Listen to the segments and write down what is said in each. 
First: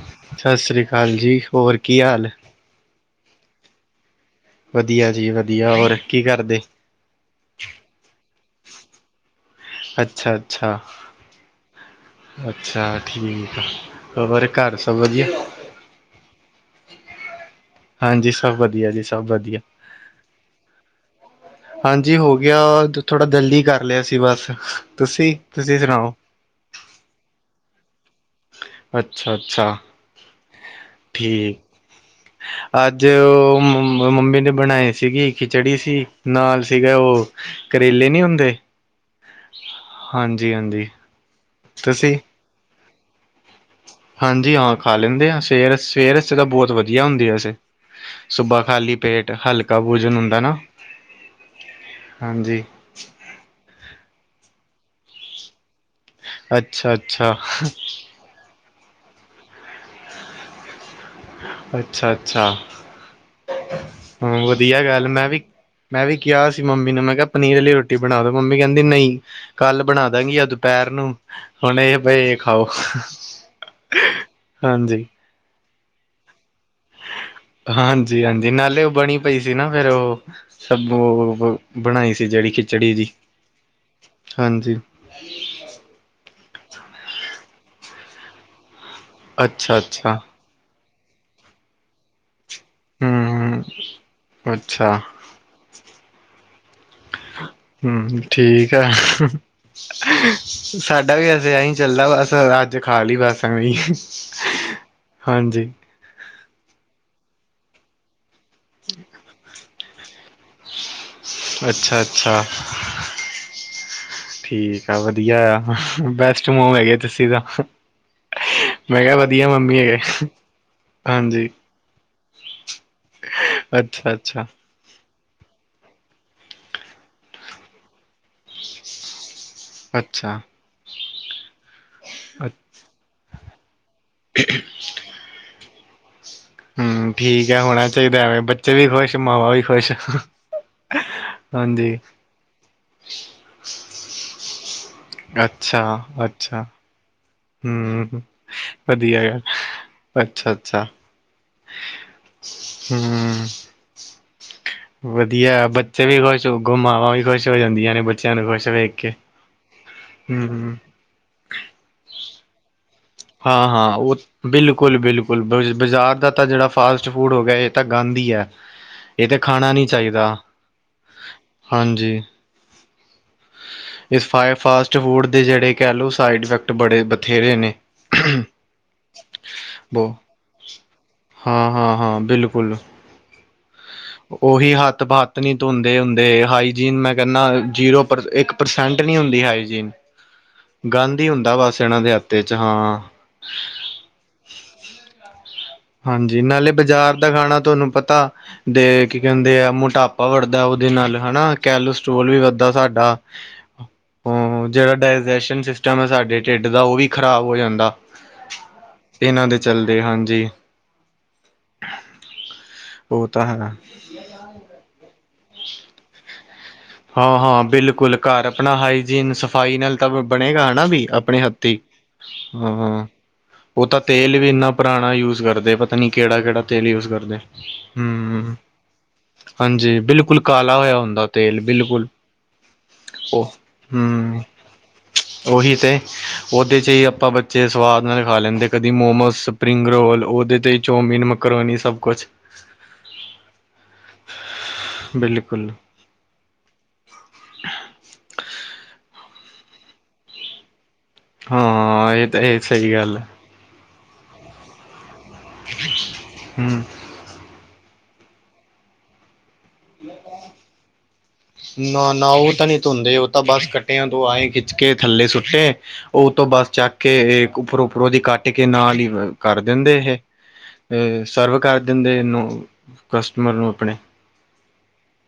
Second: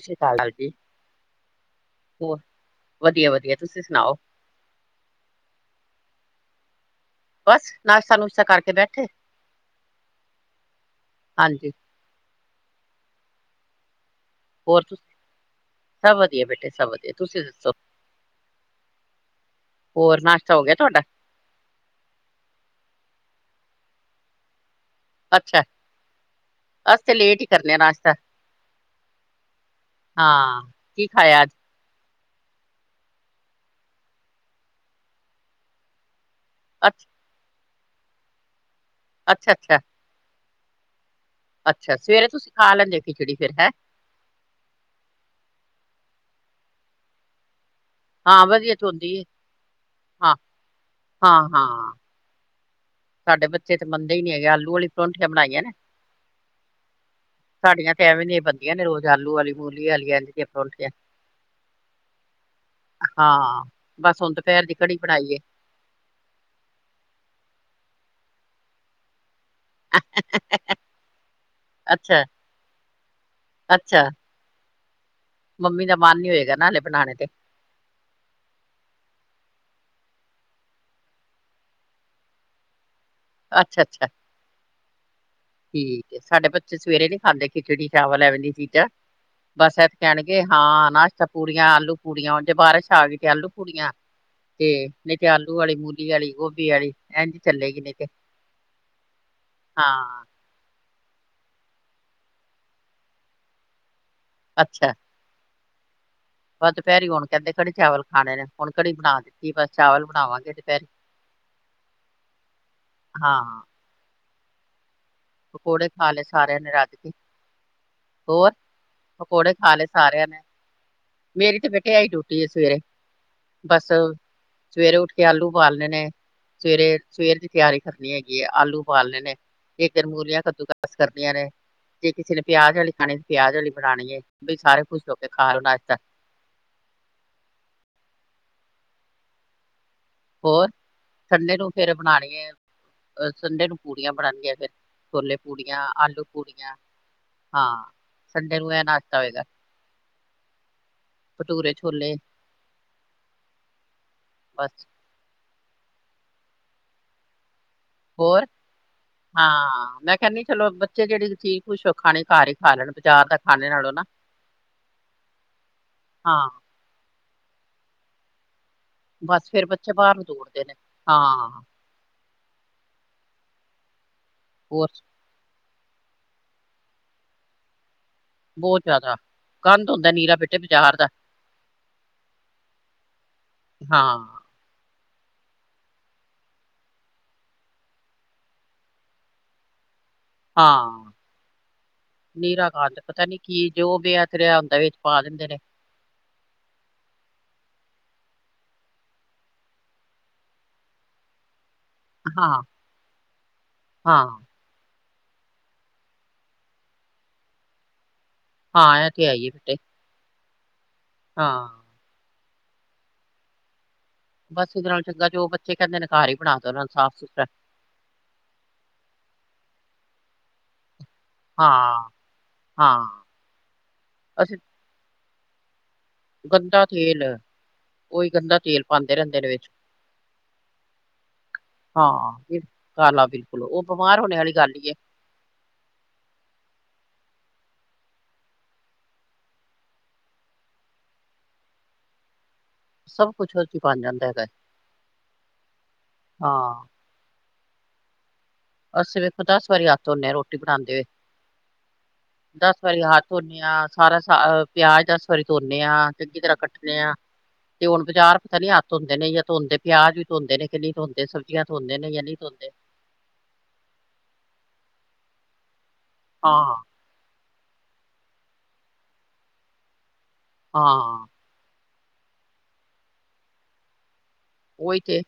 ਸ੍ਰੀ ਅਕਾਲ ਸਤਿ ਜੀ, ਸ੍ਰੀ ਅਕਾਲ ਜੀ, ਹੋਰ ਕੀ ਹਾਲ? ਹੋਰ ਵਧੀਆ-ਵਧੀਆ, ਤੁਸੀਂ ਸੁਣਾਓ? ਵਧੀਆ ਜੀ ਵਧੀਆ, ਹੋਰ ਕੀ ਕਰਦੇ? ਬਸ, ਨਾਸ਼ਤਾ-ਨੁਸ਼ਤਾ ਕਰਕੇ ਬੈਠੇ। ਅੱਛਾ-ਅੱਛਾ, ਹਾਂਜੀ ਅੱਛਾ ਠੀਕ ਆ, ਹੋਰ ਘਰ ਹੋਰ ਸਭ ਤੁ, ਵਧੀਆ ਸਭ ਵਧੀਆ ਬੇਟੇ ਸਭ ਵਧੀਆ ਤੁਸੀਂ ਦੱਸੋ? ਹਾਂਜੀ ਸਭ ਵਧੀਆ ਜੀ ਸਭ ਵਧੀਆ। ਹੋਰ ਨਾਸ਼ਤਾ ਹੋ ਗਿਆ ਤੁਆਡਾ? ਹਾਂਜੀ ਹੋ ਗੇਆ, ਅੱਜ ਥੋੜਾ ਜਲਦੀ ਕਰ ਲੇਆ ਸੀ ਬਸ, ਤੁਸੀਂ, ਅੱਛਾ ਤੁਸੀਂ ਸੁਣਾਓ? ਅਸੀ ਤੇ ਲੇਟ ਈ ਕਰਨੇ ਆ ਨਾਸ਼ਤਾ। ਅੱਛਾ-ਅੱਛਾ, ਹਾਂ ਕੀ ਖਾਇਆ ਅੱਜ? ਠੀਕ। ਅੱਜ ਅ ਮਮ ਮੰਮੀ ਨੇ ਬਣਾਈ ਸੀਗੀ ਖਿਚੜੀ ਸੀ ਨਾਲ ਸੀਗਾ ਅੱਛ ਓ ਕਰੇਲੇ ਨੀ ਹੁੰਦੇ ਅੱਛਾ- ਅੱਛਾ। ਹਾਂਜੀ- ਹਾਂਜੀ। ਅੱਛਾ, ਸਵੇਰੇ ਤੁਸੀਂ ਖਾ ਲੈਂਦੇ ਖਿਚੜੀ ਫੇਰ ਹੈਂ? ਹਾਂਜੀ ਹਾਂ ਖਾ ਲੇਂਦੇ ਆ ਸਵੇਰ, ਸਵੇਰੇ -ਸਵੇਰੇ ਬੋਤ ਵਧੀਆ ਹੁੰਦੀ ਵੈਸੇ। ਹਾਂ ਸੁਬਾ ਵਧੀਆ ਤੇ ਖਾਲੀ ਹੁੰਦੀ ਏ, ਪੇਟ ਹਲਕਾ ਭੋਜਨ ਹਾਂ, ਹੁੰਦਾ ਨਾ ਹਾਂ-ਹਾਂ। ਹਾਂਜੀ। ਸਾਡੇ ਬੱਚੇ ਤਾਂ ਮੰਨਦੇ ਈ ਨੀ ਹੈਗੇ, ਆਲੂ ਵਾਲੀ ਪਰੋਂਠੀਆਂ ਬਣਾਈਆਂ ਨੇ। ਅੱਛਾ, ਅੱਛਾ। ਏਥੇ ਐਵੇਂ ਦੀਆਂ ਬੰਦੀਆਂ ਨੇ, ਰੋਜ਼ ਆਲੂ ਆਲੀ, ਮੂਲੀ ਆਲੀ, ਐਂਜ ਦੀਆਂ ਪਰੌਠੀਆਂ। ਅੱਛਾ-ਅੱਛਾ, ਹਾਂ। ਬਸ ਹੁਣ ਹੂੰ ਦੁਪਹਿਰ ਦੀ ਵਧੀਆ ਕੜੀ ਗੱਲ ਮੈਂ ਬਣਾਈ ਏ, ਵੀ- ਮੈਂ ਵੀ ਕਿਆ ਸੀ ਮੰਮੀ ਨੂੰ, ਮੈਂ ਕਿਆ ਪਨੀਰ ਅਲੀ ਰੋਟੀ ਬਣਾ ਦੋ, ਮੰਮੀ ਕੈਂਦੀ ਨਈ। ਕੱਲ ਬਣਾ ਦਾਂਗੀ ਜਾਂ ਦੁਪੈਰ ਨੂੰ, ਹੁਣ ਏ ਭਈ ਖਾਓ। ਅੱਛਾ-ਅੱਛਾ। ਹਾਂਜੀ। ਮੰਮੀ ਦਾ ਮਨ ਨੀ ਹੋਏਗਾ ਨਾ, ਹਾਲੇ ਬਣਾਣੇ ਤੇ। ਹਾਂਜੀ ਹਾਂਜੀ, ਨਾਲੇ ਓ ਬਣੀ ਪਈ ਸੀ ਨਾ, ਫੇਰ ਓ। ਸਭ ਓ ਬਣਾਈ ਸੀ, ਜਿਹੜੀ ਖਿਚੜੀ ਜੀ। ਅੱਛਾ, ਅੱਛਾ। ਹਾਂਜੀ ਠੀਕ ਏ, ਸਾਡੇ ਬੱਚੇ ਸਵੇਰੇ ਨੀ ਖਾਂਦੇ, ਖਿਚੜੀ-ਚਾਵਲ ਐਵੇਂ ਦੀਆਂ ਚੀਜ਼ਾ। ਅੱਛਾ ਬਸ‌ ਐ ਤੇ ਅੱਛਾ ਕੋਣਗੇ ਹਾਂ ਨਾਸ਼ਤਾ ਪੂਰੀਆਂ, ਆਲੂ ਪੂੜੀਆਂ, ਜੇ ਬਾਰਿਸ਼- ਆਗੀ ਤੇ ਆਲੂ ਹਮ ਪੂੜੀਆਂ। ਤੇ ਅੱਛਾ ਨਈ ਤੇ ਆਲੂ ਅਲੀ, ਮੂਲੀ ਅਲੀ, ਗੋਭੀ ਅਲੀ ਏਂਝ ਚੱਲੇਗੀ ਨਈ ਤੇ। ਹਮ ਠੀਕ ਐ, ਹਾ ਹਾਂ ਹਾ। ਸਾਡਾ ਵੀ ਵੈਸੇ, ਐਈ ਚੱਲਦਾ ਬਸ, ਅੱਜ ਖਾ ਲੀ ਬਸ ਐਂਵੀ। ਅੱਛਾ। ਹਾਂਜੀ। ਬਸ ਦੁਪੈਰੀ ਹੁਣ ਕੈਂਦੇ, ਕੜੀ ਚਾਵਲ ਖਾਣੇ ਨੇ। ਹੁਣ ਕੜੀ ਬਣਾ ਦਿੱਤੀ, ਬਸ ਚਾਵਲ ਬਣਾਵਾਂਗੀ। ਅੱਛਾ-ਅੱਛਾ, ਹਾਂ ਠੀਕ। ਅੱਛਾ ਵਧੀਆ ਆ, ਪਕੌੜੇ ਖਾ ਲਏ ਬੈਸਟ ਸਾਰਿਆਂ ਨੇ ਮੋਮ ਰੱਜ ਹੈਗੇ ਕੇ ਤੁਸੀਂ ਤਾਂ। ਹੋਰ, ਮੈਂ ਕਿਹਾ ਵਧੀਆ ਪਕੌੜੇ ਖਾ ਮੰਮੀ ਲਏ ਹੈਗੇ ਸਾਰਿਆਂ ਨੇ। ਹਾਂਜੀ ਮੇਰੀ ਤੇ, ਬੈਟੇ ਐਈ ਡਊਟੀ ਏ ਸਵੇਰੇ। ਬਸ ਅੱਛਾ ਅੱਛਾ ਸਵੇਰੇ ਉੱਠ ਕੇ ਆਲੂ ਬਾਲਣੇ ਨੇ। ਸਵੇਰੇ ਸਵੇਰ ਦੀ, ਤਿਆਰੀ ਕਰਨੀ ਹੈਗੀ ਆ। ਆਲੂ ਊਬਾਲਣੇ ਨੇ, ਏਧਰ ਅੱਛਾ ਮੂਲੀਆਂ ਕੱਦੂ ਕਸ ਕਰਨੀਆਂ ਨੇ। ਜੇ ਕਿਸੇ ਨੇ ਪਿਆਜ ਆਲੀ ਖਾਣੀ, ਪਿਆਜ ਆਲੀ ਬਣਾਣੀ ਏ। ਬ‌ਈ ਸਾਰੇ ਖੁਸ਼ ਹੋ ਕੇ, ਖਾ ਲੋ ਨਾਸ਼ਤਾ। ਹੂਊ, ਠੀਕ ਐ ਹੋਣਾ ਚਾਈਦਾ ਐਵੇਂ, ਬੱਚੇ ਵੀ ਖੁਸ਼, ਮਾਵਾਂ ਵੀ ਖੁਸ਼। ਹੋਰ, ਸੰਡੇ ਨੂੰ ਫੇਰ ਹਾਂਜੀ ਬਣਾਣੀ ਏ ਸੰਡੇ ਨੂੰ ਪੂੜੀਆਂ ਬਣਗੀਆਂ ਫੇਰ, ਛੋਲੇ ਪੂੜੀਆਂ, ਆਲੂ ਪੂੜੀਆਂ। ਹਾਂ ਹੂੰ, ਸੰਡੇ ਨੂੰ ਇਹ ਨਾਸ਼ਤਾ ਵਧੀਆ ਏ, ਹੋਏਗਾ ਅੱਛਾ-ਅੱਛਾ। ਭਟੂਰੇ ਛੋਲੇ, ਬਸ। ਵਧੀਆ, ਬੱਚੇ ਵੀ ਖੁਸ਼, ਅਗੋਂ ਮਾਵਾਂ ਵੀ ਖੁਸ਼ ਹੋ ਜਾਂਦੀਆਂ ਨੇ। ਬੱਚਿਆਂ ਨੂੰ ਹੋਰ, ਖੁਸ਼ ਵੇਖ ਕੇ ਹਾਂ ਮੈਂ ਕੈਣੀ ਹਮ ਚਲੋ ਬੱਚੇ ਜੇੜੀ ਚੀਜ਼ ਖੁਸ਼ ਹੋ ਕੇ ਖਾਣੀ, ਘਾਰ ਈ ਖਾ ਲੈਣ, ਬਜਾਰ ਹਾਂ ਹਾਂ, ਓ ਬਿਲਕੁਲ -ਬਿਲਕੁਲ, ਬ ਬਾਜ਼ਾਰ ਦਾ ਤਾਂ ਹਾਂ ਜੇੜਾ ਫਾਸ- ਫੂਡ ਹੋ ਗਿਆ ਏ, ਤਾਂ ਗੰਦ ਈ ਐ। ਏ ਤੇ ਬਸ ਫਿਰ ਖਾਣਾ ਨੀ ਬੱਚੇ ਬਾਹਰ ਚਾਈਦਾ, ਨੂੰ ਦੌੜਦੇ ਨੇ ਹਾਂ ਹਾਂਜੀ। ਇਸ ਫਾਉ ਹੋਰ ਫਾਸਟ ਫੂਡ ਦੇ ਜੇੜੇ ਕੈ ਲੋ, ਸਾਈਡ ਇਫੈਕਟ ਬੜੇ- ਬਥੇਰੇ ਨੇ। ਬੋਤ ਜਾਦਾ, ਗੰਦ ਹੁੰਦਾ ਬਹੁ ਨਿਰਾ ਬੇਟੇ ਬਾਜ਼ਾਰ ਦਾ। ਹਾਂ -ਹਾਂ -ਹਾਂ, ਬਿਲਕੁਲ। ਹਾਂ। ਓਈ ਹੱਥ, ਹਥ ਨੀ ਧੋਂਦੇ ਹੁੰਦੇ। ਹਾਈਜੀਨ ਮੈਂ ਕੈਣਾ ਜੀਰੋ, ਪਰ ਇਕ ਪਰਸੈਂਟ ਨਹੀਂ ਹੁੰਦੀ ਹਾਈਜੀਨ। ਹਾਂ ਗੰਦ ਹੀ ਹੁੰਦਾ ਬਸ, ਇਹਨਾਂ ਦੇ ਹੱਥ 'ਚ, ਨੀਰਾ ਹਾਂ। ਗੰਦ ਪਤਾ ਨਹੀਂ ਕੀ ਜੋ ਵੀ ਹੱਥ 'ਚ ਆ ਹੁੰਦਾ ਏ, ਵਿੱਚ ਪਾ ਦਿੰਦੇ ਨੇ। ਹਾਂਜੀ ਨਾਲੇ ਬਾਜ਼ਾਰ ਦਾ ਖਾਣਾ ਤੁਹਾਨੂੰ ਪਤਾ। ਦੇ ਕੀ ਕਹਿੰਦੇ ਐ ਮੋਟਾਪਾ ਵੜਦਾ ਉਹਦੇ ਨਾਲ ਹਨਾ ਕੈਲੋ ਸਟੋਲ ਵੀ ਹਾਂ ਵੱਧਦਾ ਸਾਡਾ ਹਾਂ ਹੂੰ ਜਿਹੜਾ ਡਾਈਜੈਸ਼ਨ ਸਿਸਟਮ ਸਿਸਟਮ ਹੈ ਸਾਡੇ ਢਿੱਡ ਦਾ ਉਹ ਵੀ ਖ਼ਰਾਬ ਹੋ ਜਾਂਦਾ। ਹਾਂ ਇਹ ਤੇ ਹੈ ਹੀ ਇਹਨਾਂ ਹੈ ਦੇ ਬੇਟੇ ਚਲਦੇ ਹਾਂਜੀ। ਹਾਂ। ਉਹ ਤਾਂ ਹੈਗਾ। ਬਸ ਇਹਦੇ ਨਾਲ ਚੰਗਾ ਜੋ ਉਹ ਬੱਚੇ ਕਹਿੰਦੇ ਨੇ ਘਰ ਈ ਹਾਂ ਹਾਂ ਬਿਲਕੁਲ ਘਰ ਆਪਣਾ ਹਾਈਜੀਨ ਸਫਾਈ ਨਾਲ ਤਾਂ ਬਣੇਗਾ ਨਾ ਵੀ। ਆਪਣੇ ਹੱਥੀ ਹਾਂ ਹਾਂ, ਉਹ ਤਾਂ ਤੇਲ ਵੀ ਅਸੀਂ ਇੰਨਾ ਪੁਰਾਣਾ ਯੂਜ ਪਲ ਕਰਦੇ ਪਤ ਪਤਾ ਨੀ ਕਿਹੜ- ਕਿਹੜਾ ਤੇਲ ਯੂਜ ਕਰਦੇ ਉਹੀ ਹੂੰ। ਗੰਦਾ ਤੇਲ ਪਾਉਂਦੇ ਰਹਿੰਦੇ ਨੇ ਵਿੱਚ ਹਾਂਜੀ ਬਿਲਕੁਲ ਕਾਲਾ ਹੋਇਆ ਹੁੰਦਾ ਤੇਲ। ਬਿਲਕੁਲ ਹਾਂ। ਕਾਲਾ ਬਿਲਕੁਲ ਉਹ ਬਿਮਾਰ ਹੋਣੇ ਵਾਲੀ ਗੱਲ ਈ ਏ। ਉਹੀ ਤੇ ਉਹਦੇ ਚ ਹੀ ਆਪਾਂ ਬੱਚੇ ਸਵਾਦ ਨਾਲ ਖਾ ਲੈਂਦੇ ਕਦੀ ਮੋਮੋਸ ਸਪਰਿੰਗ ਰੋਲ ਉਹਦੇ ਚ ਹੀ ਚੋਮੀਨ, ਮੈਕਰੋਨੀ ਸਭ ਕੁਛ। ਸਭ ਕੁਛ ਉਹਦੇ ਚ ਬਣ ਜਾਂਦਾ ਹੈਗਾ, ਬਿਲਕੁਲ ਹਾਂ। [inaudible] ਅਸੀਂ ਵੇਖੋ ਦਸ ਵਾਰੀ ਹੱਥ ਧੋਂਦੇ ਆ ਰੋਟੀ ਬਣਾਦੇ ਹੋਏ, ਹਾਂ ਇਹ ਤਾਂ ਇਹ ਦਸ ਸਹੀ ਵਾਰੀ ਗੱਲ ਹੈ ਹੱਥ ਨਿਆ ਸਾਰਾ ਸ ਪਿਆਜ ਦਸ ਵਾਰੀ ਧੋਣੇ ਆ ਚੰਗੀ ਤਰ੍ਹਾਂ ਹੂੰ ਕੱਟਣੇ ਆ। ਤੇ ਹੁਣ ਬਜ਼ਾਰ ਪਤਾ ਨੀ ਹੱਥ ਧੋਂਦੇ ਨੀ ਜਾਂ ਧੋਂਦੇ। ਪਿਆਜ ਵੀ ਧੋਂਦੇ ਨੇ ਕਿ ਨਹੀਂ ਧੋਂਦੇ ਸਬਜ਼ੀਆਂ ਧੋਂਦੇ ਨੇ ਨਾ ਜਾਂ ਨਾ ਨਹੀਂ ਉਹ ਤਾਂ ਧੋਂਦੇ। ਧੋਂਦੇ ਉਹ ਤਾਂ ਬਸ ਕੱਟਿਆਂ ਤੋਂ ਆਏ ਖਿੱਚ ਕੇ ਥੱਲੇ ਸੁੱਟੇ ਉਹ ਤੋਂ ਬਸ ਹਾਂ ਚੱਕ ਕੇ ਉੱਪਰੋਂ-ਉੱਪਰੋਂ ਉਹਦੀ ਕੱਟ ਕੇ ਨਾਲ ਹੀ ਕਰ ਦਿੰਦੇ ਏ ਹੇ ਹਾਂ ਸਰਵ ਕਰ ਦਿੰਦੇ ਇਹਨੂੰ ਕਸਟਮਰ ਨੂੰ ਆਪਣੇ ਉਹੀ ਤੇ।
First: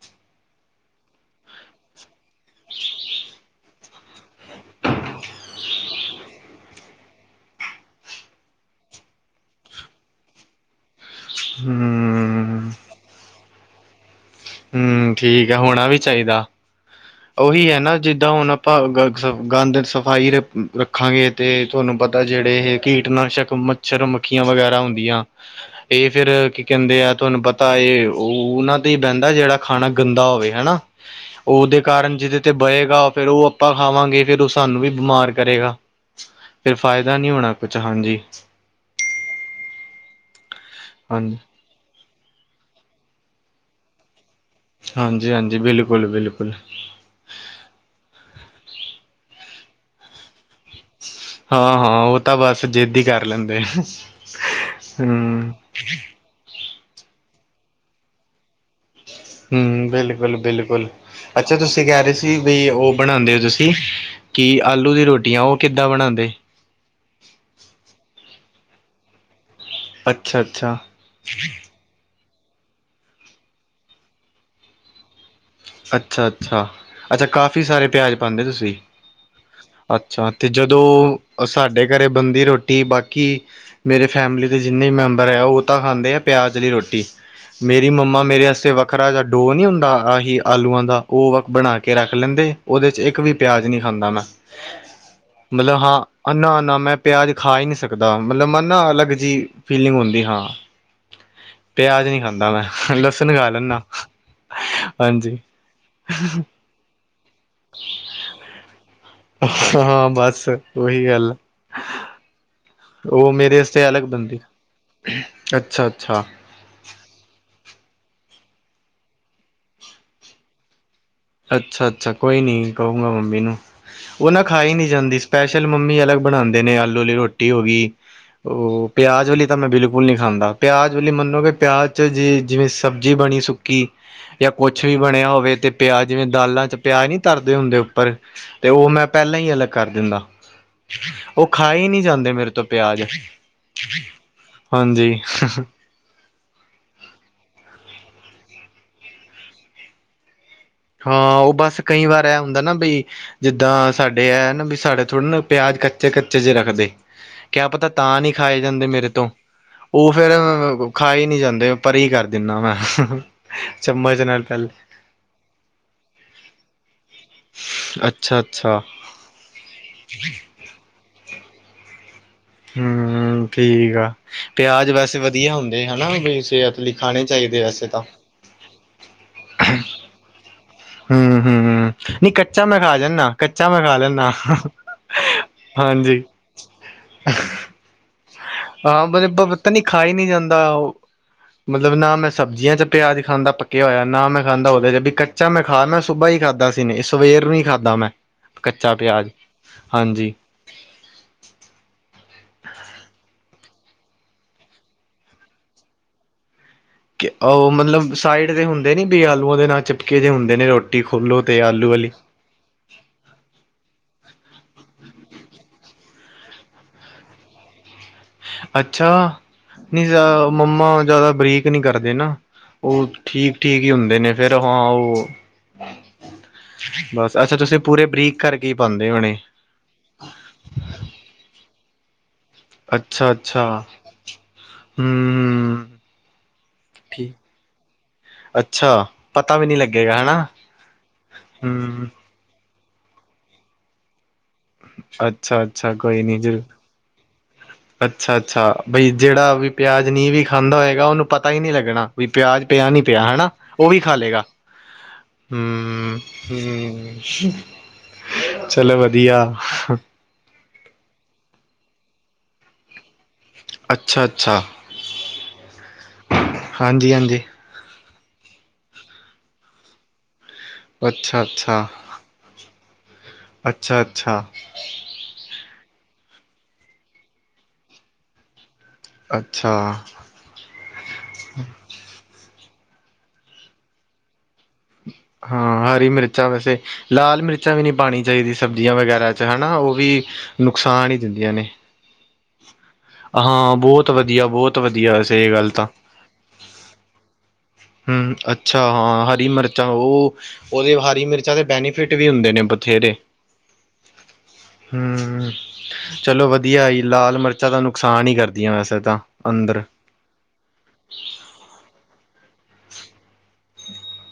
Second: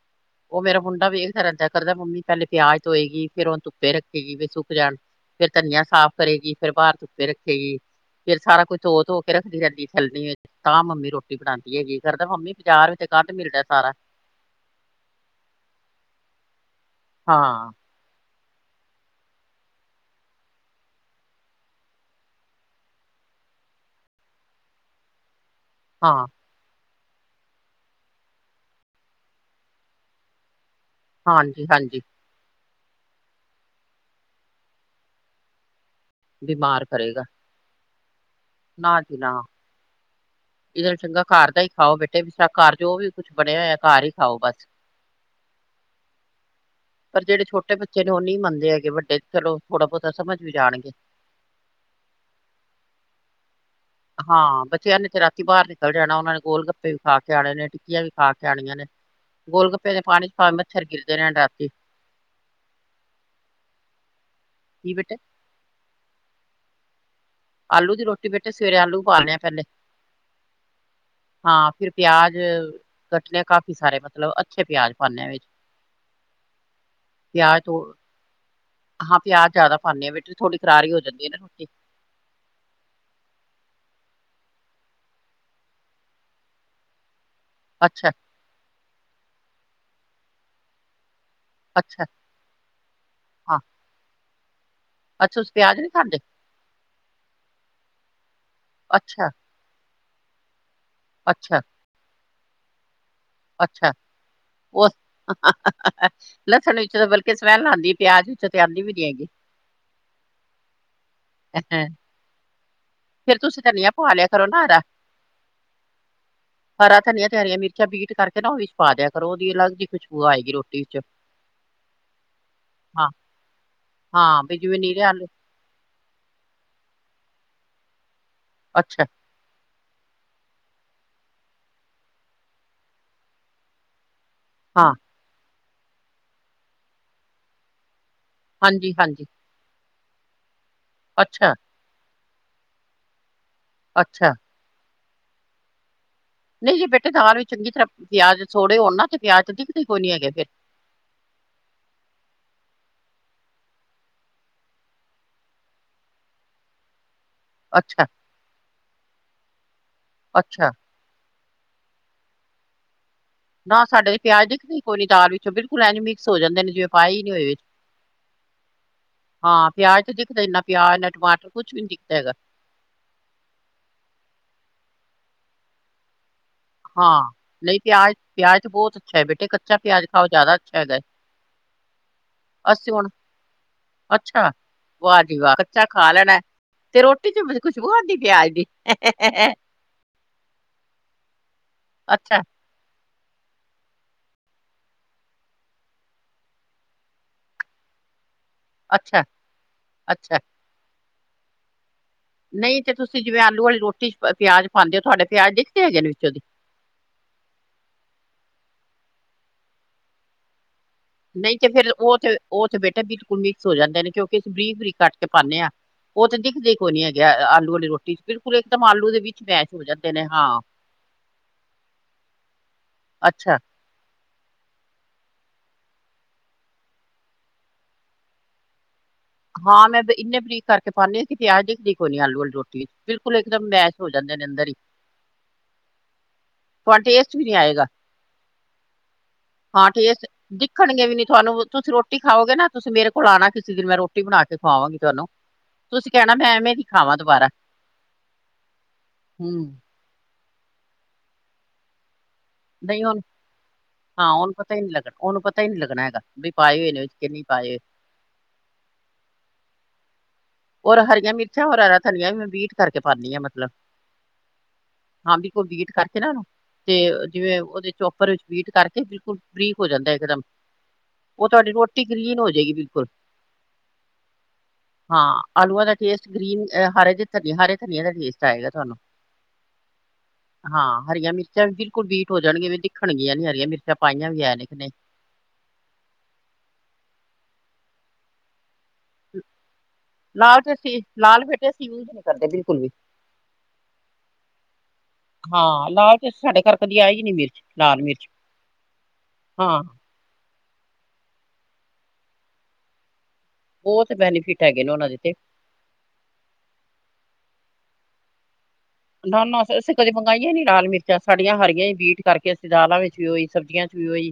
[inaudible] ਉਹ ਮੇਰਾ ਮੁੰਡਾ ਵੇਖਦਾ ਰਹਿੰਦਾ ਕਰਦਾ ਮੰਮੀ ਪਹਿਲੇ ਪਿਆਜ ਧੋਏਗੀ ਫੇਰ ਉਹਨੂੰ ਧੁੱਪੇ ਰੱਖੇਗੀ ਵੀ ਸੁੱਕ ਜਾਣ। ਫੇਰ ਧਨੀਆ ਸਾਫ਼ ਕਰੇਗੀ ਫੇਰ ਬਾਹਰ ਧੁੱਪੇ ਰੱਖੇਗੀ। ਫੇਰ ਸਾਰਾ ਕੁਝ ਧ- ਧੋ ਕੇ ਰੱਖਦੀ ਰਹਿੰਦੀ ਛੱਲਣੀਆ ਚ ਤਾਂ ਮੰਮੀ ਰੋਟੀ ਰੋਟੀ ਬਣਾਦੀ ਹੈਗੀ ਫੇਰ ਤਾਂ ਮੰਮੀ ਹੂੰ ਬਜਾਰ ਚ ਗੰਦਾ ਮਿਲਦਾ ਸਾਰਾ। ਹਮ ਠੀਕ ਹੈ ਹੋਣਾ ਵੀ ਚਾਹੀਦਾ ਹਾਂ ਉਹੀ ਹੈ ਨਾ ਜਿੱਦਾਂ ਹੁਣ ਪਰ ਗੰਦ ਸਫਾਈ ਰ ਰੱਖਾਂਗੇ ਤੇ ਤੁਆਨੂੰ ਪਤਾ ਜਿਹੜੇ ਇਹ ਕੀਟਨਾਸ਼ਕ ਮ ਮਛੱਰ-ਮੱਖੀਆਂ ਵਗੈਰਾ ਹੁੰਦੀਆਂ, ਇਹ ਹਾਂ ਫਿਰ ਕੀ ਕਹਿੰਦੇ ਆ ਤੁਹਾਨੂੰ ਪਤਾ ਇਹ ਉਹਨਾਂ ਤੇ ਹੀ ਬਹਿੰਦਾ ਜਿਹੜਾ ਖਾਣਾ ਗੰਦਾ ਹੋਵੇ ਹਨਾ। ਹਾਂਜੀ ਹਾਂਜੀ। ਜਿਦੇ ਤੇ ਬਹੇਗਾ ਫੇਰ ਉਹ ਆਪਾਂ ਖਾਵਾਂਗੇ ਫੇਰ ਉਹ ਸਾਨੂੰ ਵੀ ਬਿਮਾਰ ਕਰੇਗਾ। ਫਿਰ ਬਿਮਾਰ ਫਾਇਦਾ ਕਰੇਗਾ ਨਈ ਹੋਣਾ ਕੁਛ ਹਾਂਜੀ। ਨਾ ਜੀ ਨਾ। ਇਹਦੇ ਨੂੰ ਚੰਗਾ ਹਾਂਜੀ ਘਰ ਦਾ ਹੀ ਖਾਓ ਬੇਟੇ ਘਰ ਜੋ ਵੀ ਕੁਛ ਬਣਿਆ ਇਆ ਘਰ ਹੀ ਖਾਓ ਬਸ। ਹਾਂਜੀ ਹਾਂਜੀ, ਬਿਲਕੁਲ ਬਿਲਕੁਲ। ਪਰ ਜਿਹੜੇ ਛੋਟੇ ਬੱਚੇ ਨੇ ਉਹ ਨਈ ਮੰਨਦੇ ਹੈਗੇ ਵੱਡੇ ਤੇ ਚਲੋ ਥੋੜ੍ਹਾ ਬਹੁਤਾ ਸਮਝ ਵੀ ਜਾਣਗੇ। ਹਾਂ ਹਾਂ ਉਹ ਤਾਂ ਬਸ ਜਿੱਦ ਹੀ ਕਰ ਲੈਂਦੇ ਆ, ਹਾਂ ਬੱਚਿਆਂ ਨੇ ਹਮ। ਰਾਤੀ ਤੇ ਬਾਹਰ ਨਿਕਲ ਜਾਣਾ ਉਹਨਾਂ ਨੇ ਗੋਲ ਗੱਪੇ ਵੀ ਖਾ ਕੇ ਆਨੇ ਨੇ ਟਿੱਕੀਆਂ ਵੀ ਖਾ ਕੇ ਆਣੀਆਂ ਨੇ, ਗੋਲ ਹਮ ਗੱਪੇ ਦੇ ਪਾਣੀ ਬਿਲਕੁਲ ਭਾਵੇਂ ਮੱਛਰ ਗਿਰਦੇ ਰਹਿਣ ਰਾਤੀ। ਕੀ ਬਈ ਉਹ ਬਣਾਦੇ ਓ ਤੁਸੀਂ ਕੀ ਆਲੂ ਦੀ ਰੋਟੀਆਂ ਉਹ ਕਿੱਦਾਂ ਬਣਾਦੇ? ਆਲੂ ਦੀ ਰੋਟੀ ਬੇਟੇ ਸਵੇਰੇ ਆਲੂ ਉਬਲਾ ਨੇ ਪਹਿਲੇ। ਅੱਛਾ-ਅੱਛਾ। ਹਾਂ ਫਿਰ ਪਿਆਜ ਕੱਟਣੇ ਆ। ਕਾਫੀ ਸਾਰੇ, ਮਤਲਬ ਅੱਛੇ ਪਿਆਜ ਪਾਉਦੇ ਆ। ਵਿੱਚ। ਅੱਛਾ- ਅੱਛਾ -ਅੱਛਾ ਪਿਆਜ ਕਾਫੀ ਤੋਂ ਸਾਰੇ ਪਿਆਜ ਪਾਂਦੇ ਤੁਸੀ। ਹਾਂ ਪਿਆਜ ਜ਼ਿਆਦਾ ਪਾਣੇ ਆ ਅੱਛਾ, ਬੇਟੇ ਤੇ ਥੋੜੀ ਕਰਾਰੀ ਹੋ ਜਾਂਦੀ ਹੈ ਨਾ ਜਦੋਂ ਰੋਟੀ ਸਾਡੇ ਘਰੇ ਬਣਦੀ ਰੋਟੀ, ਬਾਕੀ ਮੇਰੇ ਫੈਮਿਲੀ ਦੇ ਜਿੰਨੇ ਮੈਂਬਰ ਐ, ਔ ਤਾਂ ਖਾਂਦੇ ਆ। ਪਿਆਜ਼ ਵਾਲੀ ਰੋਟੀ। ਮੇਰੀ ਅੱਛਾ ਮੰਮਾ ਮੇਰੇ ਵਾਸਤੇ ਵੱਖਰਾ ਜਾ ਡੋ, ਨੀ ਹੁੰਦਾ ਆਹੀ ਆਲੂਆਂ ਦਾ। ਓ ਵ ਬਣਾ ਕੇ ਅੱਛਾ ਰੱਖ ਲੈਂਦੇ। ਓਦੇ ਚ, ਇੱਕ ਵੀ ਹਾਂ ਪਿਆਜ਼ ਨੀ ਖਾਂਦਾ ਮੈਂ। ਅੱਛਾ ਤੁਸੀਂ ਮਲਬ ਪਿਆਜ ਨੀ ਖਾਂਦੇ ਹਾਂ ਨਾ ਨਾ ਮੈਂ ਪਿਆਜ ਖਾ ਈ ਨੀ ਸਕਦਾ। ਮਲਬ ਮਨਾ ਅਲੱਗ ਅੱਛਾ ਜਿ-। ਫੀਲਿੰਗ ਹੁੰਦੀ ਹਾਂ। ਅੱਛਾ। ਪਿਆਜ ਨੀ ਖਾਂਦਾ ਮੈਂ। ਲੱਸਣ ਖਾ ਲੈਨਾ। ਅੱਛਾ ਹਾਂਜੀ। ਲੱਸਣ ਵਿੱਚੋਂ ਤੇ ਬਲਕਿ ਸਮੈਲ ਆਂਦੀ, ਪਿਆਜ ਵਿੱਚੋਂ ਤੇ ਆਂਦੀ ਵੀ ਨੀ ਹੈਗੀ। ਹਾਂ। ਬਸ ਓਈ ਗੱਲ ਅੱਛਾ। ਓ ਮੇਰੇ ਸੇ ਅਲੱਗ ਪਵਾ ਲਿਆ ਬਨਦੀ। ਕਰੋ ਨਾ ਹਰਾ। ਅੱਛਾ- ਅੱਛਾ। ਹਰਾ ਧਨੀਆ ਤੇ ਹਰੀਆਂ ਮਿਰਚਾਂ ਬੀਟ ਕਰਕੇ ਨਾ ਓ ਵਿੱਚ ਪਾ ਦੇਆ ਕਰੋ। ਓਦੀ ਅਲਗ ਜਿ ਖੁਸ਼ਬੂ ਆਏਗੀ ਰੋਟੀ ਚ,। ਅੱਛਾ- ਅੱਛਾ। ਕੋਈ ਨੀ, ਕਹੂੰਗਾ ਮੰਮੀ ਨੂੰ। ਓ ਨਾ ਹਾਂ ਵੀ ਖਾਈ ਜਿਵੇਂ ਨੀ ਨੀਰੇ ਜਾਂਦੀ ਆਲੂ ਸਪੈਸ਼ ਲ ਮੰਮੀ ਅਲੱਗ ਬਣਾਂਦੇ ਨੇ, ਆਲੂ ਵਾਲੀ ਰੋਟੀ ਹੋਗੀ, ਓ ਅੱਛਾ ਪਿਆਜ ਵਾਲੀ ਤਾਂ ਮੈਂ ਬਿਲਕੁਲ ਨੀ ਖਾਂਦਾ। ਪਿਆਜ ਵਲੀ ਮਨੋਗੇ ਪਿਆਜ਼ ਚ, ਜੇ ਜਿਵੇਂ ਸਬਜ਼ੀ ਬਣੀ ਸੁ ਕੀ ਯਾ ਕੁਛ ਹਾਂ ਵੀ ਬਣਿਆ ਹੋਵੇ ਤੇ, ਪਿਆਜ ਜਿਵੇਂ ਦਾਲਾਂ ਚ, ਪਿਆਜ ਨੀ ਤਰਦੇ ਹੁੰਦੇ ਉ ਪਰ ਤੇ ਓ ਹਾਂਜੀ, ਮੈਂ ਹਾਂਜੀ ਪਹਿਲਾਂ ਹੀ ਅਲੱਗ ਕਰ ਦਿੰਦਾ। ਓ ਅੱਛਾ, ਖਾਏ ਈ ਨੀ ਜਾਂਦੇ। ਮੇਰੇ ਤੋਂ। ਪਿਆਜ ਅੱਛਾ ਹਾਂਜੀ। ਨਈ ਜੇ ਬੇਟੇ ਦਾਲ ਵਿਚ ਚੰਗੀ ਤਰ੍ਹਾਂ ਪਿਆਜ ਸੋੜੇ ਹੋਣ ਨਾ ਤੇ ਪਿਆਜ ਤੇ ਦਿੱਖਦੇ ਈ ਕੋਈ ਨੀ ਹੈਗੇ ਫੇਰ‌। ਹਾਂ। ਓ ਬੱਸ ਕਈ ਵਾਰ ਐ ਹੁੰਦਾ ਨਾ। ਬਈ ਜਿੱਦਾਂ ਸਾਡੇ ਐ, ਨਾ ਬੀ ਸਾਡੇ ਥੋੜੇ ਨਾ ਪਿਆਜ ਕੱਚੇ-ਕੱਚੇ ਜੇ ਰੱਖਦੇ‌। ਕਿਆ ਪਤਾ ਅੱਛਾ, ਤਾਂ ਨਹੀਂ ਖਾਏ ਜਾਂਦੇ। ਮੇਰੇ ਤੋਂ ਓ ਫੇਰ ਅੱਛਾ ਖਾਏ ਈ ਨੀ ਜਾਂਦੇ। ਪਰੇ ਈ ਕਰ ਦਿੰਨਾ ਮੈਂ। ਨਾ ਸਾਡੇ ਤੇ ਚਮਚ ਨਾਲ ਪਿਆਜ ਪਹਿਲੇ ਦਿਖਦੀ ਨੀ। ਪੂਰੀ ਦਾਲ ਵਿੱਚ ਬਿਲਕੁਲ ਐਂਜ ਮਿਕਸ ਹੋ ਜਾਂਦੇ ਨੇ। ਜਿਵੇਂ ਪਾਏ ਈ ਨੀ ਹੋਏ। ਅੱਛਾ ਅੱਛਾ ਹਾਂ। ਪਿਆਜ ਤੇ ਦਿਖਦਾ ਇਨਾ ਪਿਆਜ ਨਾ, ਟਮਾਟਰ ਕੁਛ ਵੀ ਨੀ ਦਿਖਦਾ ਹੈਗਾ। ਹੂੰ। ਠੀਕ ਆ। ਪਿਆਜ ਵੈਸੇ ਵਧੀਆ ਹੁੰਦੇ ਹੈਨਾ। ਬਈ ਸੇਹਤ ਲਿਖਾਣੇ ਚਾਹੀਦੇ। ਵੈਸੇ ਤਾਂ। ਪਿਆਜ ਬੋਤ, ਅੱਛਾ। ਐ ਬੇਟੇ ਕੱਚਾ ਪਿਆਜ ਖਾਓ ਜਾਦਾ। ਹੂੰ ਹੂੰ। ਨਈ ਕੱਚਾ ਮੈਂ ਖਾ ਜਾਂਨਾਂ। ਕੱਚਾ ਮੈਂ ਖਾ ਲੈਂਨਾ। ਵਾ ਜੀ ਵਾ‌ ਕੱਚਾ ਖਾ ਲੈਣਾ ਐ। ਤੇ ਰੋਟੀ ਚ, ਖੁਸ਼ਬੂ ਆਂਦੀ ਪਿਆਜ ਦੀ। ਹਾਂ ਪਤਾ ਨੀ, ਖਾਏ ਨੀ ਜਾਂਦਾ। ਓ ਮਤਲਬ ਨਾ, ਮੈਂ ਅੱਛਾ ਸਬਜ਼ੀਆਂ ਚ ਪਿਆਜ ਖਾਂਦਾ। ਪੱਕਿਆ ਹੋਇਆ ਨਾ, ਮੈਂ ਖਾਂਦਾ ਓਦੇ ਬੀ ਕ ਚਾ ਮੈਂ ਖਾਨਾ ਮੈਂ ਸੁਬਾ ਈ ਖਾਧਾ ਸੀ। ਸਵੇਰ ਨੂੰ ਈ ਖਾਧਾ ਮੈਂ। ਕੱਚਾ ਅੱਛਾ ਪਿਆਜ। ਹਾਂਜੀ। ਅੱਛਾ ਨਈ ਜੇ ਤੁਸੀ ਜਿਵੇਂ ਆਲੂ ਵਾਲੀ ਰੋਟੀ ਚ, ਪ ਪਿਆਜ ਪਾਂਦੇ ਓ, ਤੁਹਾਡੇ ਪਿਆਜ ਦਿਖਦੇ ਹੈਗੇ ਨੇ। ਵਿੱਚੋਂ ਦੀ। ਕੀ ਓ ਮਤਲਬ ਸਾਈਡ ਦੇ ਹੁੰਦੇ ਨੇ, ਬੀ ਆਲੂਆਂ ਦੇ ਨਾਲ ਚਿਪਕੇ ਜੇ ਹੁੰਦੇ ਨੇ ਰੋਟ ਟੀ ਖੋਲੋ ਤੇ ਆਲੂ ਵਾਲੀ। ਓ ਤੇ ਬੇਟਾ ਬਿਲਕੁਲ ਮਿਕਸ ਹੋ ਜਾਂਦੇ ਨੇ। ਕਿਉਂਕਿ ਅਸੀ ਬਰੀਕ-ਬਰੀਕ ਕੱਟ ਕੇ ਪਾਨੇ ਆਂ। ਓ ਤੇ ਦਿਖਦੇ ਈ ਕੋਈ ਨੀ ਹੈਗੇ ਅ। ਆਲੂ ਵਾਲੀ ਰੋਟੀ ਚ। ਬਿਲਕੁਲ ਇੱਕਦਮ ਆਲੂ ਅੱਛਾ। ਦੇ ਵਿੱਚ ਮੈਸ਼ ਹੋ ਨੀ ਜਾਂਦੇ ਜ਼ ਨੇ ਹਾਂ ਮੰਮਾ ਜਾਦਾ ਬਰੀਕ ਨੀ ਕਰਦੇ ਨਾ। ਓਹ ਅੱਛਾ ਠੀਕ-ਠੀਕ ਈ ਹੁੰਦੇ ਨੇ, ਫੇਰ ਹਾਂ ਓ ਬਸ, ਅੱਛਾ ਤੁਸੀ ਪੂਰੇ ਬਰੀਕ ਕਰਕੇ ਈ ਪਾਂਦੇ ਹੋਣੇ? ਹਾਂ, ਮੈਂ ਬ ਇੰਨੇ ਬਰੀਕ ਕਰਕੇ ਪਾਨੀ ਆਂ ਕਿ ਪਿਆਜ਼ ਦਿਖਦੇ ਈ ਕੋਨੀ ਆਲੂ ਵਾਲੀ। ਰੋਟੀ, ਅੱਛਾ ਬਿਲਕੁਲ ਅੱਛਾ ਇੱਕਦਮ ਮੈਸ਼ ਹੋ ਜਾਂਦੇ ਨੇ ਅੰਦਰ ਈ। ਹਮ ਤਵਾਨ ਠੀਕ ਟੇਸਟ ਵੀ ਨਹੀਂ ਆਏਗਾ। ਅੱਛਾ ਪਤਾ ਵੀ ਨਹੀਂ ਹਾਂ ਲੱਗੇਗਾ ਟੇਸਟ, ਹਨਾ ਦਿਖਣਗੇ ਵੀ ਨੀ ਤੁਹਾਨੂੰ, ਤੁਸੀਂ ਹਮ ਰੋਟੀ ਖਾਓਗੇ ਨਾ, ਤੁਸੀ ਮੇਰੇ ਕੋਲ ਆਣਾ ਕਿਸੀ ਦਿਨ ਮੈਂ ਰੋਟੀ ਬਣਾਕੇ ਖਵਾਵਾਂਗੀ ਤੁਹਾਨੂੰ, ਅੱਛਾ ਅੱਛਾ ਤੁਸੀ ਕਹਿਣਾ ਮੈਂ ਐਵੇਂ ਦੀ ਖਾਵਾਂ ਦੁਬਾਰਾ। ਅੱਛਾ-ਅੱਛਾ, ਬਈ ਜੇੜਾ ਹਮ ਵੀ ਪਿਆਜ ਨੀ ਵੀ ਖਾਂਦਾ ਹੋਏਗਾ ਉਹਨੂੰ ਪਤਾ ਈ ਨੀ ਲੱਗਣਾ। ਵੀ ਪਿਆਜ ਪਿਆ ਨਹੀਂ ਪਿਆ ਹਣਾ, ਉਹ ਵੀ ਹਾਂ ਖਾਲੇਗਾ, ਉਹਨੂੰ ਪਤਾ ਹੀ ਨੀ ਲੱਗਣਾ ਉਹਨੂੰ ਪਤਾ ਹੀ ਨੀ ਲੱਗਣਾ ਹੂੰ। ਹੈਗਾ ਵੀ ਪਾਏ ਹੋਏ ਨੇ ਵਿੱਚ ਕਿ ਨਹੀਂ ਹੂੰ, ਪਾਏ ਹੋਏ ਚਲੋ ਵਧੀਆ। ਔਰ ਹਰੀਆਂ ਮਿਰਚਾਂ, ਓਰ ਹਰਾ ਧਨੀਆ ਵੀ ਮੈਂ ਬੀਟ ਕਰਕੇ ਪਾਂਨੀ ਆਂ, ਮੈਂ। ਮਤਲਬ, ਅੱਛਾ ਅੱਛਾ ਹਾਂ ਵੀ ਕੋਈ ਬੀਟ ਕਰਕੇ ਨਾ ਉਹਨੂੰ ਤੇ, ਹਾਂਜੀ ਹਾਂਜੀ ਜਿਵੇਂ ਉਹਦੇ'ਚ ਉੱਪਰ ਵਿੱਚ ਬੀਟ ਕਰਕੇ, ਬਿਲਕੁਲ ਬਰੀਕ ਹੋ ਜਾਂਦਾ ਇੱਕਦਮ। ਅੱਛਾ ਉਹ ਤੁਹਾਡੀ ਅੱਛਾ ਰੋਟੀ ਗ੍ਰੀਨ ਹੋਜੇਗੀ, ਬਿਲਕੁਲ। ਅੱਛਾ ਅੱਛਾ ਹਾਂ, ਆਲੂਆਂ ਦਾ ਟੇਸਟ ਗ੍ਰੀਨ, ਹਰੇ ਧਨੀ ਹ ਧਨੀਏ ਦਾ ਟੇਸਟ ਆਏਗਾ ਤੁਹਾਨੂੰ। ਅੱਛਾ। ਹਾਂ, ਹਰੀਆਂ ਮਿਰਚਾਂ ਵੀ ਬਿਲਕੁਲ ਬੀਟ ਹੋ ਜਾਣਗੀਆਂ, ਵੀ ਦਿਖਣਗੀਆਂ ਨੀ, ਵੀ ਹਰੀਆਂ ਮਿਰਚਾਂ ਪਾਈਆਂ ਵੀ ਐ ਨੇ ਕਿ ਨਹੀਂ। ਹਾਂ, ਹਰੀ ਮਿਰਚਾਂ ਵੈਸੇ, ਲਾਲ ਮਿਰਚਾਂ ਵੀ ਨਹੀਂ ਪਾਣੀ ਚਾਹੀਦੀ ਸਬਜ਼ੀਆਂ ਵਗੈ ਚ ਹਨਾ, ਉਹ ਵੀ ਨੁਕਸਾਨ ਹੀ ਦਿੰਦੀਆਂ ਨੇ। ਸਾਡੇ ਬਿਲਕੁਲ ਵੀ ਹਾਂ ਬਹੁਤ ਵਧੀਆ, ਬਹੁਤ ਵਧੀਆ, ਵੈਸੇ ਇਹ ਗੱਲ ਤਾਂ। ਹਾਂ ਸਾਡੇ ਘਰ ਕਦੀ ਆਈ ਹੀ ਨੀ ਮਿਰਚ ਲਾਲ ਮਿਰਚ ਹੂੰ, ਅੱਛਾ ਹਾਂ ਹਰੀ ਹਾਂ ਮਿਰਚਾਂ ਓ ਉਹਦੇ ਹਰੀ ਮਿਰਚਾਂ ਦੇ ਬੈਨੀਫਿਟ ਵੀ ਹੁੰਦੇ ਨੇ, ਬਥੇਰੇ। ਬਹੁਤ ਬੈਨੀਫਿਟ ਹੈਗੇ ਨੇ ਉਹਨਾਂ ਦੇ ਤੇ ਹੂੰ, ਚਲੋ ਵਧੀਆ ਈ, ਲਾਲ ਮਰ ਜ਼ਿਆਦਾ ਨੁਕਸਾਨ ਈ ਕਰਦੀਆਂ ਵੈਸੇ। ਤਾਂ ਨਾ-ਨਾ, ਅਂ ਅੰਦਰ ਅਸੀਂ ਕਦੇ ਮੰਗਾਈਆਂ ਈ ਨੀ ਲਾਲ ਮਿਰਚਾਂ, ਸਾਡੀਆਂ ਹਰੀਆਂ ਈ ਬੀਟ ਕਰਕੇ ਦਾਲਾਂ ਵਿੱਚ ਵੀ ਓਈ, ਸਬਜ਼ੀਆਂ'ਚ ਵੀ ਓਈ,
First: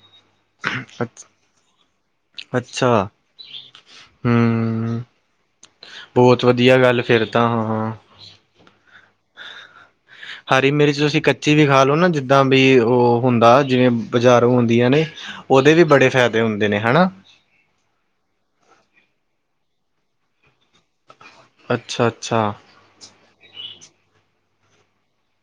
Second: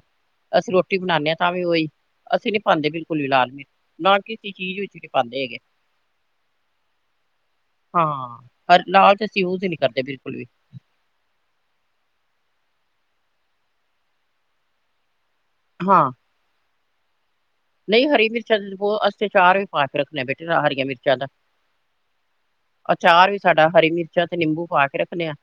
ਅਸੀਂ ਰੋਟੀ ਬਣਾਂਨੇ ਆ ਤਾਂ ਵੀ ਓਈ। ਅਸੀਂ ਨੀ ਪਾਂਦੇ ਅੱਛਾ ਬਿਲਕੁਲ ਵੀ ਲਾਲ ਮਿਰਚ, ਨਾ ਕਿਸੀ ਚੀਜ਼ ਵਿੱਚ ਹੂੰ ਨੀ ਪਾਂਦੇ ਹੈਗੇ। ਬਹੁਤ ਵਧੀਆ ਗੱਲ ਫਿਰ ਤਾਂ, ਹਾਂ। ਹਰ ਲਾਲ'ਚ ਅਸੀਂ ਯੂਜ ਈ ਨੀ ਕਰਦੇ ਬਿਲਕੁਲ ਵੀ ਹਰੀ ਮਿਰਚ ਤੁਸੀਂ ਕ ੱਚੀ ਵੀ ਖਾਲੋ ਨਾ ਜਿੱਦਾਂ ਵੀ ਉਹ ਹੁੰਦਾ, ਜਿਵੇਂ ਬਜ਼ਾਰੋਂ ਹੁੰਦੀਆਂ ਨੇ, ਉਹਦੇ ਵੀ ਬੜੇ ਹਾਂ ਫਾਇਦੇ ਹੁੰਦੇ ਨੇ, ਹਨਾ। ਨਹੀਂ ਹਰੀ ਮਿਰਚ ਅਸੀ ਅਚਾਰ ਵੀ ਪਾਕੇ ਰੱਖਨੇ ਆ, ਬੇਟੇ ਹਰੀਆਂ ਮਿਰ ਅੱਛਾ-ਅੱਛਾ। ਅਚਾਰ ਵੀ ਸਾਡਾ, ਹਰੀ ਮਿਰਚਾਂ ਤੇ ਨਿੰਬੂ ਪਾਕੇ ਰੱਖਨੇ ਆ,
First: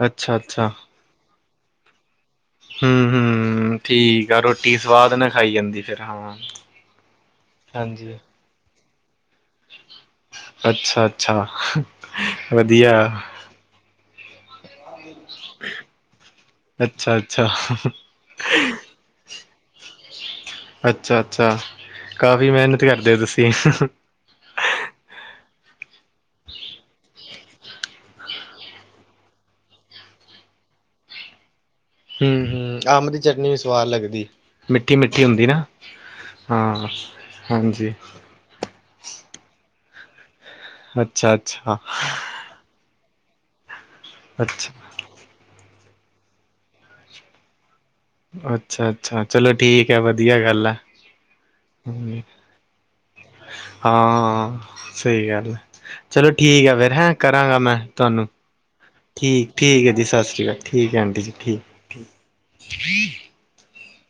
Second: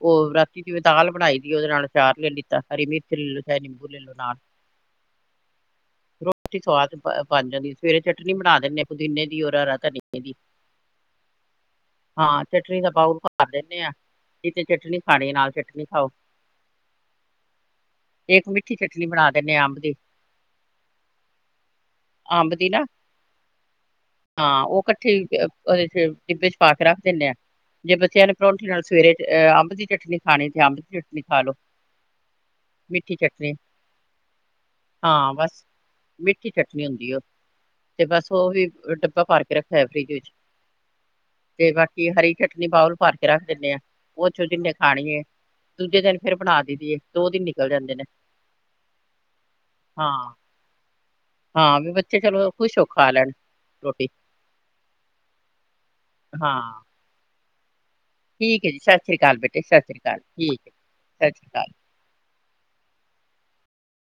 ਉਹ ਅੱਛਾ ਰਾਤੀ ਅੱਛਾ ਜਿਵੇਂ ਦਾਲ ਬਣਾਈ ਉਹਦੇ ਨਾਲ ਪਿਆਜ ਲੈ ਲਿੱਤਾ, ਹਰੀ ਮਿਰਚ ਲੈਲੋ, ਚਾਹੇ ਨਿੰਬੂ ਲੇਲੋ ਨਾਲ। ਰਟੀ ਸਵਾਦ ਨਾ ਖਾਈ ਜਾਂਦੀ, ਫਿਰ ਹਾਂ। ਰੋਟੀ ਸਵਾਦ ਬਣ ਜਾਂਦੀ, ਸਵੇਰੇ ਹਾਂਜੀ ਚਟਨੀ ਬਣਾ ਦਿੰਨੇ ਪੁਦੀਨੇ ਦੀ, ਓਰ ਹਰਾ ਧਨੀਏ ਦੀ, ਅੱਛਾ ਅੱਛਾ ਹਾਂ ਚਟਨੀ ਦਾ ਵਧੀਆ ਬਾਊਲ ਕਰ ਦਿੰਨੇ ਆ, ਜਿਨੇ ਚਟਨੀ ਖਾਣੀ ਨਾਲ ਚਟਨੀ ਖਾਓ। ਅੱਛਾ ਅੱਛਾ ਇੱਕ ਮਿੱਠੀ ਚਟਨੀ ਬਣਾ ਦਿੰਨੇ ਆ, ਅੰਬ ਦੀ। ਅੱਛਾ-ਅੱਛਾ, ਕਾਫ਼ੀ ਅੰਬ ਦੀ ਮਿਹਨਤ ਨਾ ਕਰਦੇ ਤੁਸੀਂ। ਹਾਂ ਉਹ ਇਕੱਠੀ ਉਹਦੇ ਚ ਡਿੱਬੇ ਛ ਪਾਾ ਕੇ ਰੱਖ ਦਿੰਦੇ ਆ ਜੇ ਬੱਚਿਆਂ ਨੇ ਪਰੋਂਂਠੀ ਨਾਲ ਸਵੇਰੇ ਹ ਅੰਬ ਦੀ ਚਟਨੀ ਖਾਣੀ ਤੇ ਅੰਬ ਦੀ ਚਟਣੀ ਖਾ ਲੋ ਹਮ ਹਮ ਅੰਬ ਦੀ ਚਟਨੀ ਵੀ ਸਵਾਦ ਲੱਗਦੀ ਮਿੱਠੀ ਮਿੱਠੀ ਹਾਂ ਹੁੰਦੀ ਬਸ ਨਾ ਮਿੱਠੀ ਹਾਂ ਚਟਨੀ ਹੁੰਦੀ ਉਹ ਹਾਂਜੀ ਤੇ ਬਸ ਵੀ ਡੱਬਾ ਭਾਰ ਕੇ ਰੱਖਿਆ ਐ ਫਰਿਜ ਵਿੱਚ ਅੱਛਾ ਤੇ ਅੱਛਾ ਬਾਕੀ ਹਰੀ ਚਟਣੀ ਬਾਊਲ ਭਰ ਕੇ ਰੱਖ ਦਿੰਦੇ ਆਾਂ ਉਹ ਚੋਂ ਅੱਛਾ ਜਿੰਨੇ ਖਾਣੀ ਦੂਜੇ ਦਿਨ ਫੇਿਰ ਬਣਾ ਦੀਦੀਏ ਦੋ ਦਿਨ ਨਿਕਲ ਜਾਂਦੇ ਨੇ ਅੱਛਾ ਅੱਛਾ ਚਲੋ ਠੀਕ ਹੈ ਹਾਂ ਵਧੀਆ ਗੱਲ ਆ ਹਾਂ ਵੀ ਬੱਚੇ ਚਲੋ ਖੁਸ਼ ਹੋ ਕੇ ਖਾ ਲੈਣ ਰੋਟੀ ਹਾਂ ਸਹੀ ਗੱਲ ਹੈ ਚਲੋ ਹਾਂ ਠੀਕ ਹੈ ਫਿਰ ਹੈਂ ਕਰਾਂਗਾ ਮੈਂ ਤੁਹਾਨੂੰ ਠੀਕ ਹੈ ਜੀ ਸਤਿ ਸ੍ਰੀ ਅਕਾਲ ਠੀਕ ਬੇਟੇ ਠੀਕ ਹੈ ਜੀ ਸਤਿ ਸ੍ਰੀ ਅਕਾਲ ਠੀਕ ਹੈ ਆਂਟੀ ਸਤਿ ਜੀ ਸ੍ਰੀ ਅਕਾਲ ਠੀਕ ਫੀ